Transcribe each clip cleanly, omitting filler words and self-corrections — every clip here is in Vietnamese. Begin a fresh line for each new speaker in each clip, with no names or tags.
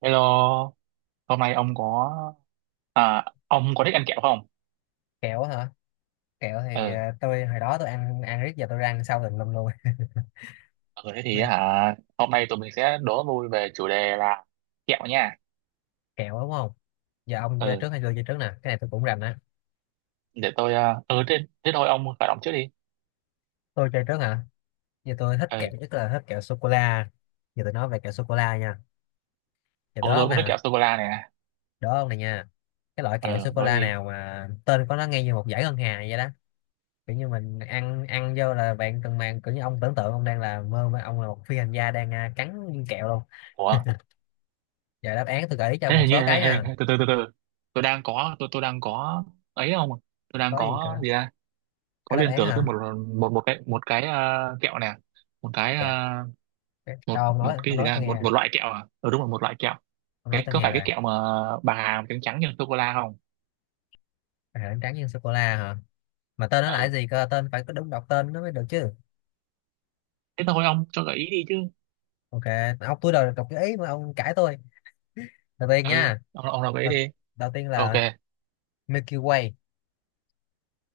Hello, hôm nay ông có à, ông có thích ăn kẹo không?
Kẹo hả? Kẹo thì
Ừ,
tôi hồi đó tôi ăn ăn riết giờ tôi ra ăn sau tùm lum luôn
ừ, thế thì
Bị
hả, hôm nay tụi mình sẽ đố vui về chủ đề là kẹo nha.
kẹo đúng không? Giờ ông chơi
Ừ,
trước hay tôi chơi trước nè, cái này tôi cũng rành á.
để tôi thế thôi ông khởi động trước đi.
Tôi chơi trước hả? Giờ tôi thích kẹo
Ừ,
nhất là thích kẹo sô cô la. Giờ tôi nói về kẹo sô cô la nha. Giờ
ừ,
đố ông
tôi cũng thích
nè.
kẹo sô cô la này.
Đố ông này nha. Cái loại kẹo
Ừ,
sô cô
đó
la
đi.
nào mà tên của nó nghe như một dải ngân hà vậy đó? Kiểu như mình ăn ăn vô là bạn cần màng. Kiểu như ông tưởng tượng ông đang là mơ mà ông là một phi hành gia đang cắn viên kẹo luôn.
Ủa,
Giờ đáp án tôi gợi ý cho ông
thế
một
hình như,
số cái
hình,
nha.
hình, từ từ, từ từ. Tôi đang có ấy không? Tôi đang
Có gì
có
cả?
gì ra?
Có
Có
đáp
liên
án
tưởng
hả?
tới một một một cái kẹo nè, một cái
Kìa,
một
đâu ông
một
nói, ông
cái gì
nói
ra
tôi nghe.
một một loại kẹo à đúng rồi một loại kẹo.
Ông nói
Cái
tôi
có
nghe
phải
rồi.
cái kẹo mà bà Hà trắng trắng nhân sô cô la không?
À, trắng tráng nhân sô cô la hả? Mà tên nó là cái
Ừ,
gì cơ, tên phải có đúng đọc tên nó mới được chứ.
thế thôi ông cho gợi ý đi chứ.
Ok. Ông tôi đòi đọc cái ý mà ông cãi tôi. Đầu tiên
Ừ,
nha.
ông nào gợi ý
đầu,
đi.
đầu tiên
Ok.
là Milky Way.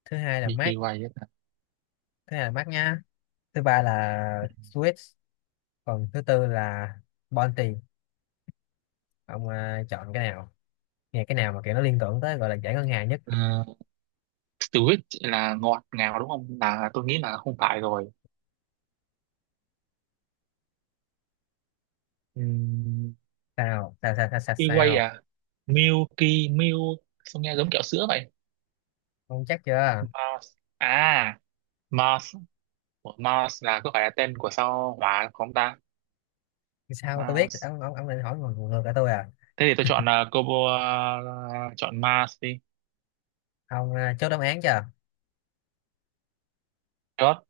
Thứ hai là
Milky
Mars.
Way á.
Thứ hai là Mars nha. Thứ ba là Swiss. Còn thứ tư là Bounty. Ông chọn cái nào, nghe cái nào mà kiểu nó liên tưởng tới gọi là giải ngân hàng nhất?
Ờ, Sweet là ngọt ngào đúng không, là tôi nghĩ là không phải rồi. Ừm.
Sao sao sao sao sao,
Milky Way
Sao?
à? Milky Milk, sao nghe giống kẹo sữa vậy.
Ông chắc chưa?
Mars à? Mars. Ủa, Mars là có phải là tên của sao hỏa không ta?
Sao tôi biết,
Mars,
ông ông định hỏi ngược ngược lại tôi à?
thế thì tôi chọn combo, chọn Mars đi.
Ông chốt đáp án chưa?
God.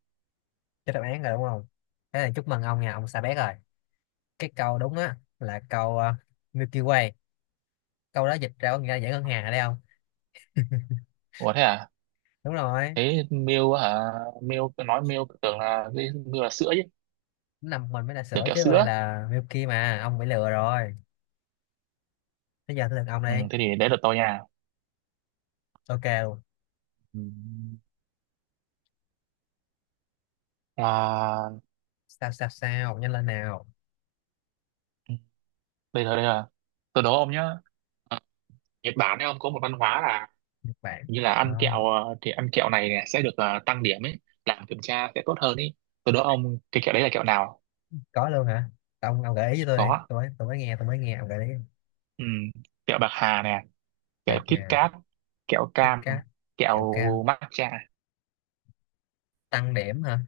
Cho đáp án rồi đúng không? Thế là chúc mừng ông nha, ông Sa Bét rồi. Cái câu đúng á là câu Milky Way. Câu đó dịch ra có nghĩa là dãy ngân hàng ở đây không?
Ủa thế à?
Đúng rồi.
Thế Mew hả? Mew, tôi nói Mew tưởng là cái Mew là sữa chứ,
Nằm mình mới là
tưởng
sữa
kẹo
chứ, còn này
sữa.
là Milky mà, ông bị lừa rồi. Bây giờ tới lượt ông
Ừ,
đi.
thế thì đấy là tôi nha.
Ok luôn.
Ừ. À,
Sao sao sao, nhanh lên nào.
bây giờ đây là tôi đố ông nhá. Ờ, Nhật Bản ấy, ông có một văn hóa là
Nhật Bản.
như là
Ờ,
ăn kẹo, thì ăn kẹo này này sẽ được tăng điểm ấy, làm kiểm tra sẽ tốt hơn ấy. Tôi đố ông cái kẹo đấy là kẹo nào.
có luôn hả? Ông gợi ý cho tôi đi.
Có.
Tôi mới nghe ông gợi ý.
Ừ. Kẹo bạc hà nè, kẹo
Bạc
Kit
hà,
Kat, kẹo
Kit
cam,
Kat, kẹo cao.
kẹo matcha.
Tăng điểm hả?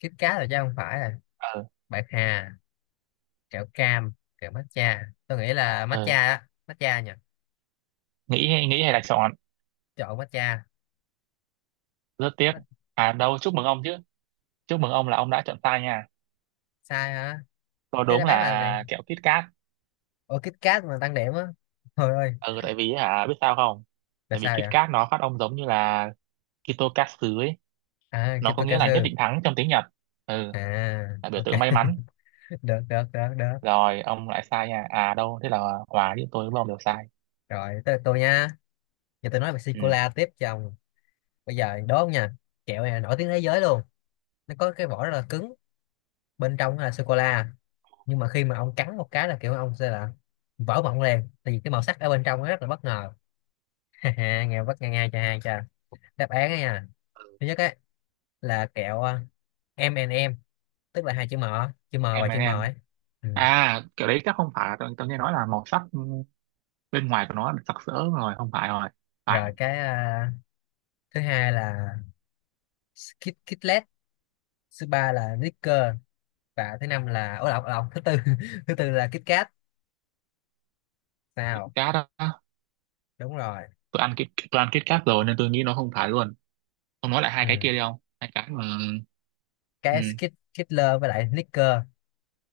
Kit Kat rồi chứ, không phải rồi.
ờ
Bạc hà. Kẹo cam, kẹo matcha. Tôi nghĩ là matcha
ờ
á, matcha nhỉ.
nghĩ nghĩ hay là chọn.
Chọn matcha.
Rất tiếc.
Mat-
À đâu, chúc mừng ông chứ. Chúc mừng ông là ông đã chọn sai nha.
sai hả?
Có,
Thế
đúng
đáp án là gì?
là kẹo Kit Kat.
Ủa Kit Kat mà tăng điểm á? Thôi ơi.
Ừ, tại vì hả, biết sao không?
Là
Tại vì
sao vậy?
Kit Kat nó phát âm giống như là Kitokatsu ấy.
À,
Nó có nghĩa là nhất
Kitokasu.
định thắng trong tiếng Nhật. Ừ.
À,
Là biểu
ok.
tượng may mắn.
được được được được
Rồi ông lại sai nha, à đâu, thế là Hòa, với tôi với ông đều sai.
Rồi tới lượt tôi nha. Giờ tôi nói về sô
Ừ,
cô la tiếp cho ông. Bây giờ đố không nha. Kẹo này là nổi tiếng thế giới luôn. Nó có cái vỏ rất là cứng, bên trong là sô cô la, nhưng mà khi mà ông cắn một cái là kiểu ông sẽ là vỡ mộng liền, tại vì cái màu sắc ở bên trong nó rất là bất ngờ. Ha ha, nghe bất nghe ngay cho hai cho đáp án ấy nha. Thứ nhất ấy là kẹo M and M, tức là hai chữ M, chữ M và
em
chữ
and
M
em.
ấy. Ừ.
À, kiểu đấy chắc không phải. Tôi nghe nói là màu sắc bên ngoài của nó sặc sỡ rồi, không phải rồi.
Rồi
Phải.
cái thứ hai là Kit Kitlet. Thứ ba là Snickers. Và thứ năm là ổ lọc lọc thứ tư thứ tư là Kit Kat
Kit
nào.
Kat đó.
Đúng rồi.
Tôi ăn Kit Kat rồi nên tôi nghĩ nó không phải luôn. Ông nói lại hai cái
Ừ.
kia đi, không hai cái mà. Ừ.
Cái Skit Kitler với lại Snickers.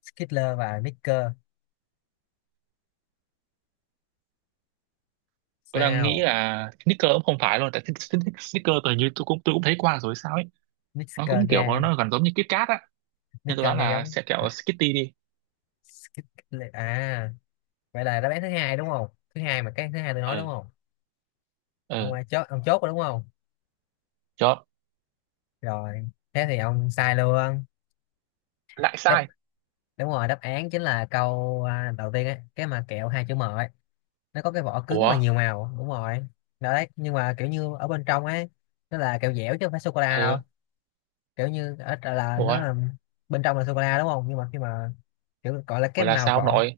Skittler và Snickers.
Tôi đang nghĩ
Sao?
là Snickers cũng không phải luôn, tại Snickers, tôi như tôi cũng thấy qua rồi sao ấy. Nó
Snickers
cũng
nghe.
kiểu nó gần giống như Kit Kat á. Nên tôi
Snickers
đoán
nghe
là
giống.
sẽ kẹo Skitty đi.
Skit Kitlet. À, vậy là đáp án thứ hai đúng không? Thứ hai mà, cái thứ hai tôi nói đúng
Ừ.
không? Ông
Ừ.
ai chốt, ông chốt rồi đúng không?
Chốt.
Rồi thế thì ông sai luôn.
Lại
Đáp
sai.
đúng rồi, đáp án chính là câu đầu tiên ấy, cái mà kẹo hai chữ M ấy. Nó có cái vỏ cứng
Ủa.
và nhiều màu đúng rồi. Đó đấy, nhưng mà kiểu như ở bên trong ấy, nó là kẹo dẻo chứ không phải sô cô la đâu.
Ừ.
Kiểu như ở là
Ủa,
nó là bên trong là sô cô la đúng không, nhưng mà khi mà kiểu gọi là cái
ủa là
màu
sao ông
vỏ,
nội?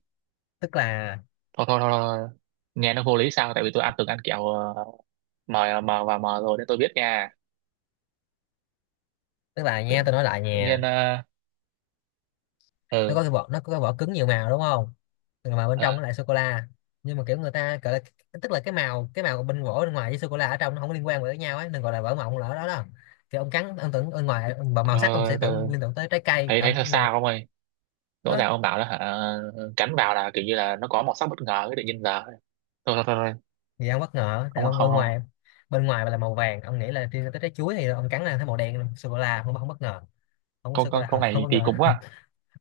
tức là
Thôi, thôi, thôi, thôi. Nghe nó vô lý sao, tại vì tôi ăn từng ăn kẹo, mờ mờ và mờ rồi nên tôi biết nha. tự,
nha tôi nói lại
tự nhiên
nha. Nó có
ừ.
cái vỏ, nó có cái vỏ cứng nhiều màu đúng không, mà bên
ờ,
trong nó lại sô cô la. Nhưng mà kiểu người ta gọi là, tức là cái màu, cái màu bên vỏ bên ngoài với sô cô la ở trong nó không liên quan với nhau ấy, đừng gọi là vỏ mộng lỡ đó đó. Thì ông cắn ông tưởng bên ngoài ông- màu
ờ,
sắc ông sẽ tưởng liên tưởng tới trái cây
thấy
đó
thấy sao
này.
sao ông ơi? Rõ
Đó.
ràng ông bảo là hả, cắn vào là kiểu như là nó có màu sắc bất ngờ ấy, tự nhiên giờ thôi. Thôi, thôi, thôi.
Thì ông bất ngờ tại
Không,
ông
không,
bên
không.
ngoài, bên ngoài là màu vàng ông nghĩ là liên tưởng tới trái chuối, thì ông cắn là thấy màu đen sô cô la, không không bất ngờ, không có
câu
sô cô
câu câu
la. Không
này
bất
kỳ
ngờ.
cục quá.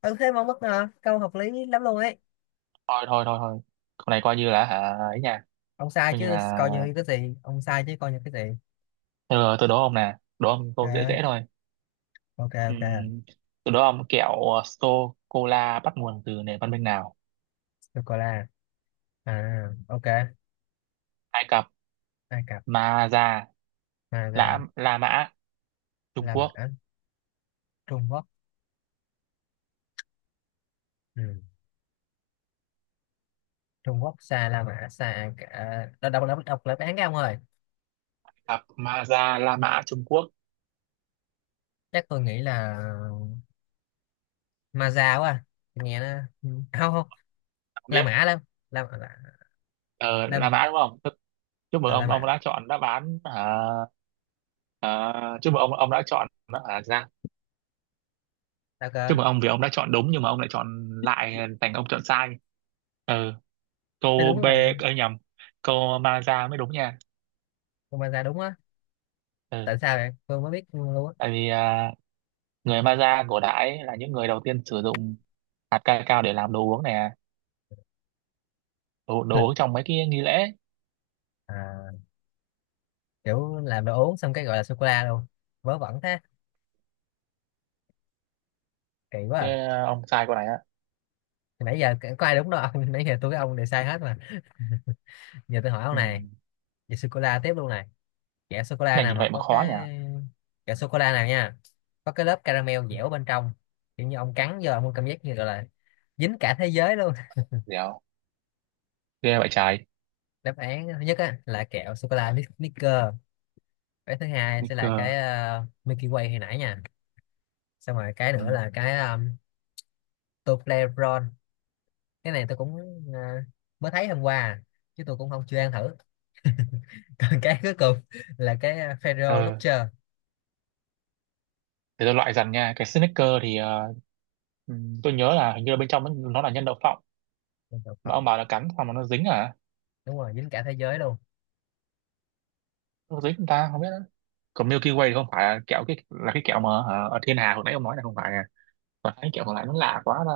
Ừ thế mà ông bất ngờ, câu hợp lý lắm luôn ấy.
Thôi, thôi, thôi, thôi. Câu này coi như là hả, ấy nha.
Ông sai
Coi như
chứ
là.
coi như cái gì, ông sai chứ coi như cái gì.
Tôi đố ông nè, đố ông câu dễ
à,
dễ thôi.
ok ok.
Ừm. Tôi đố ông kẹo sô cô la bắt nguồn từ nền văn minh nào?
Sô cô la. À, ok.
Ai Cập,
Ai Cập,
Ma Da,
Hoa
La
Gia,
La Mã, Trung
La
Quốc.
Mã, Trung Quốc. Ừ. Trung Quốc xa, La Mã xa, Ai Cập. À, đọc lại án cái ông ơi.
Ai Cập, Ma Da, La Mã, Trung Quốc.
Chắc tôi nghĩ là Ma Gia quá. À. Tôi nghe nó. Ừ. không Không
Ông
La
biết.
Mã lắm. La Mã. La
Ờ, là
La,
đã đúng không? Thế chúc mừng
ờ, La
ông
Mã.
đã chọn đáp án hả. Ờ, chúc mừng ông đã chọn đáp án ra.
Sao cơ?
Chúc mừng ông vì ông đã chọn đúng, nhưng mà ông lại chọn, lại thành ông chọn sai. Ừ,
Thế
câu
đúng
B,
là
ấy nhầm, câu Maza mới đúng nha.
con Ma Gia đúng á.
Ừ,
Tại sao vậy? Tôi mới biết luôn á.
tại vì à, người Maza cổ đại là những người đầu tiên sử dụng hạt cacao để làm đồ uống này à. Đồ
Là-
uống trong mấy cái nghi lễ.
à, kiểu làm đồ uống xong cái gọi là sô cô la luôn. Vớ vẩn thế. Kỳ quá.
Thế,
À.
à, ông sai câu này á.
Nãy giờ có ai đúng đâu ông. Nãy giờ tôi với ông đều sai hết mà. Giờ tôi hỏi ông
Ừ.
này. Về sô cô la tiếp luôn này, kẹo sô cô
Cái
la
này
nào
nhìn
mà
vậy mà
có
khó nhỉ.
cái, kẹo sô cô la nào nha, có cái lớp caramel
Ừ,
dẻo bên trong, kiểu như ông cắn vô ông có cảm giác như gọi là dính cả thế giới luôn.
dẻo ghê vậy trái.
Đáp án thứ nhất á, là kẹo sô cô la Snickers. Cái thứ hai
Nguy
sẽ là cái
cơ.
Milky Way hồi nãy nha. Xong rồi cái
Ừ.
nữa là cái Toblerone. Cái này tôi cũng ờ, mới thấy hôm qua chứ tôi cũng không chưa ăn thử. Còn cái cuối cùng là cái Ferrero
Ờ,
Rocher.
để tôi loại dần nha. Cái snicker thì tôi nhớ là hình như là bên trong nó là nhân đậu phộng.
Con cọp.
Mà ông bảo là cắn xong mà nó dính à?
Đúng rồi dính cả thế giới luôn.
Nó dính, chúng ta không biết nữa. Còn Milky Way thì không phải là kẹo, cái là cái kẹo mà ở thiên hà hồi nãy ông nói là không phải à. Còn cái kẹo còn lại nó lạ quá ra.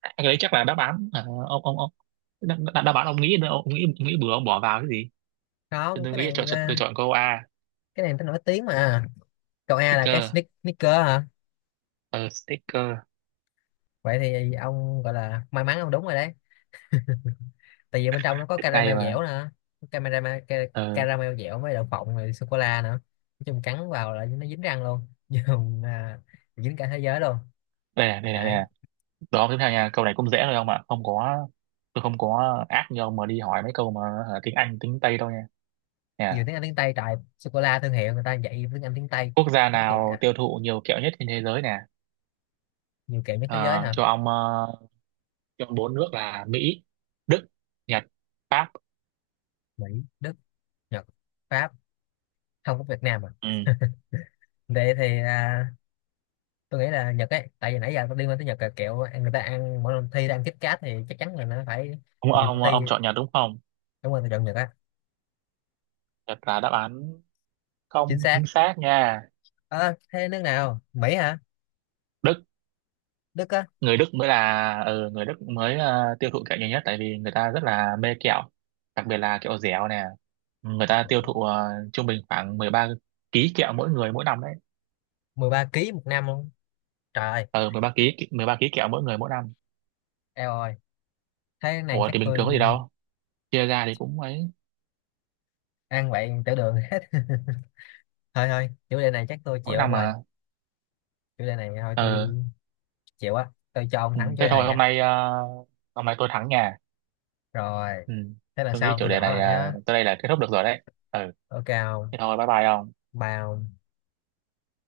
À, cái đấy chắc là đáp án, ông đáp, đáp đáp án, ông nghĩ nghĩ bừa ông bỏ vào cái gì. tôi,
Không
tôi
cái
nghĩ chọn
này
chọn tôi
là,
chọn câu A.
cái này tao nổi tiếng mà. Câu A là cái
Sticker.
sneak- sneaker hả?
Ờ sticker.
Vậy thì ông gọi là may mắn, ông đúng rồi đấy. Tại vì bên trong nó có
Ngay
caramel
mà.
dẻo nữa. Caramel, ca-
Ờ.
caramel dẻo với đậu phộng rồi sô cô la nữa. Nói chung cắn vào là nó dính răng luôn. Dùng dính cả thế giới luôn.
Đây này, đây này, đây này.
Đấy.
Được không, tiếp theo nha, câu này cũng dễ thôi, không ạ, không có. Tôi không có ác như ông mà đi hỏi mấy câu mà, hả, tiếng Anh tiếng Tây đâu nha. Nè.
Nhiều tiếng Anh tiếng Tây trời, sô cô la thương hiệu người ta dạy tiếng Anh tiếng Tây
Quốc gia
nói chuyện
nào
cả.
tiêu thụ nhiều kẹo nhất trên thế giới nè?
Nhiều kiểu nhất thế giới
Ờ,
hả?
cho ông ờ, cho ông bốn nước là Mỹ, Đức, Nhật, Pháp.
Mỹ, Đức, Nhật, Pháp, không có Việt Nam à.
Ừ.
Vậy thì tôi nghĩ là Nhật ấy, tại vì nãy giờ tôi liên quan tới Nhật là kiểu ăn- người ta ăn mỗi lần thi đang kít cát thì chắc chắn là nó phải
ông
nhiều người
ông
thi.
ông chọn Nhật đúng không?
Đúng rồi, tôi chọn Nhật á.
Nhật là đáp án
Chính
không
xác.
chính xác nha.
Ờ thế nước nào, Mỹ hả?
Đức.
Đức á?
Người Đức mới tiêu thụ kẹo nhiều nhất, tại vì người ta rất là mê kẹo. Đặc biệt là kẹo dẻo nè. Người ta tiêu thụ trung bình khoảng 13 ký kẹo mỗi người mỗi năm đấy.
13 kg một năm luôn, trời ơi,
Ờ 13 ký, 13 ký kẹo mỗi người mỗi năm.
eo ơi. Thế này
Ủa
chắc
thì bình thường
tôi
có gì đâu. Chia ra thì cũng ấy.
ăn vậy tiểu đường hết. Thôi thôi chủ đề này chắc tôi
Mỗi
chịu
năm
ông ơi.
mà.
Chủ đề này thôi tôi
Ờ.
chịu á, tôi cho ông thắng
Ừ,
chủ
thế
đề
thôi,
này á.
hôm nay tôi thắng nhà.
Rồi
Ừ.
thế là
Tôi nghĩ
sau
chủ
tôi
đề
gõ
này
lại nhá.
tới đây là kết thúc được rồi đấy. Ừ.
Ok không
Thế thôi bye bye ông.
bao.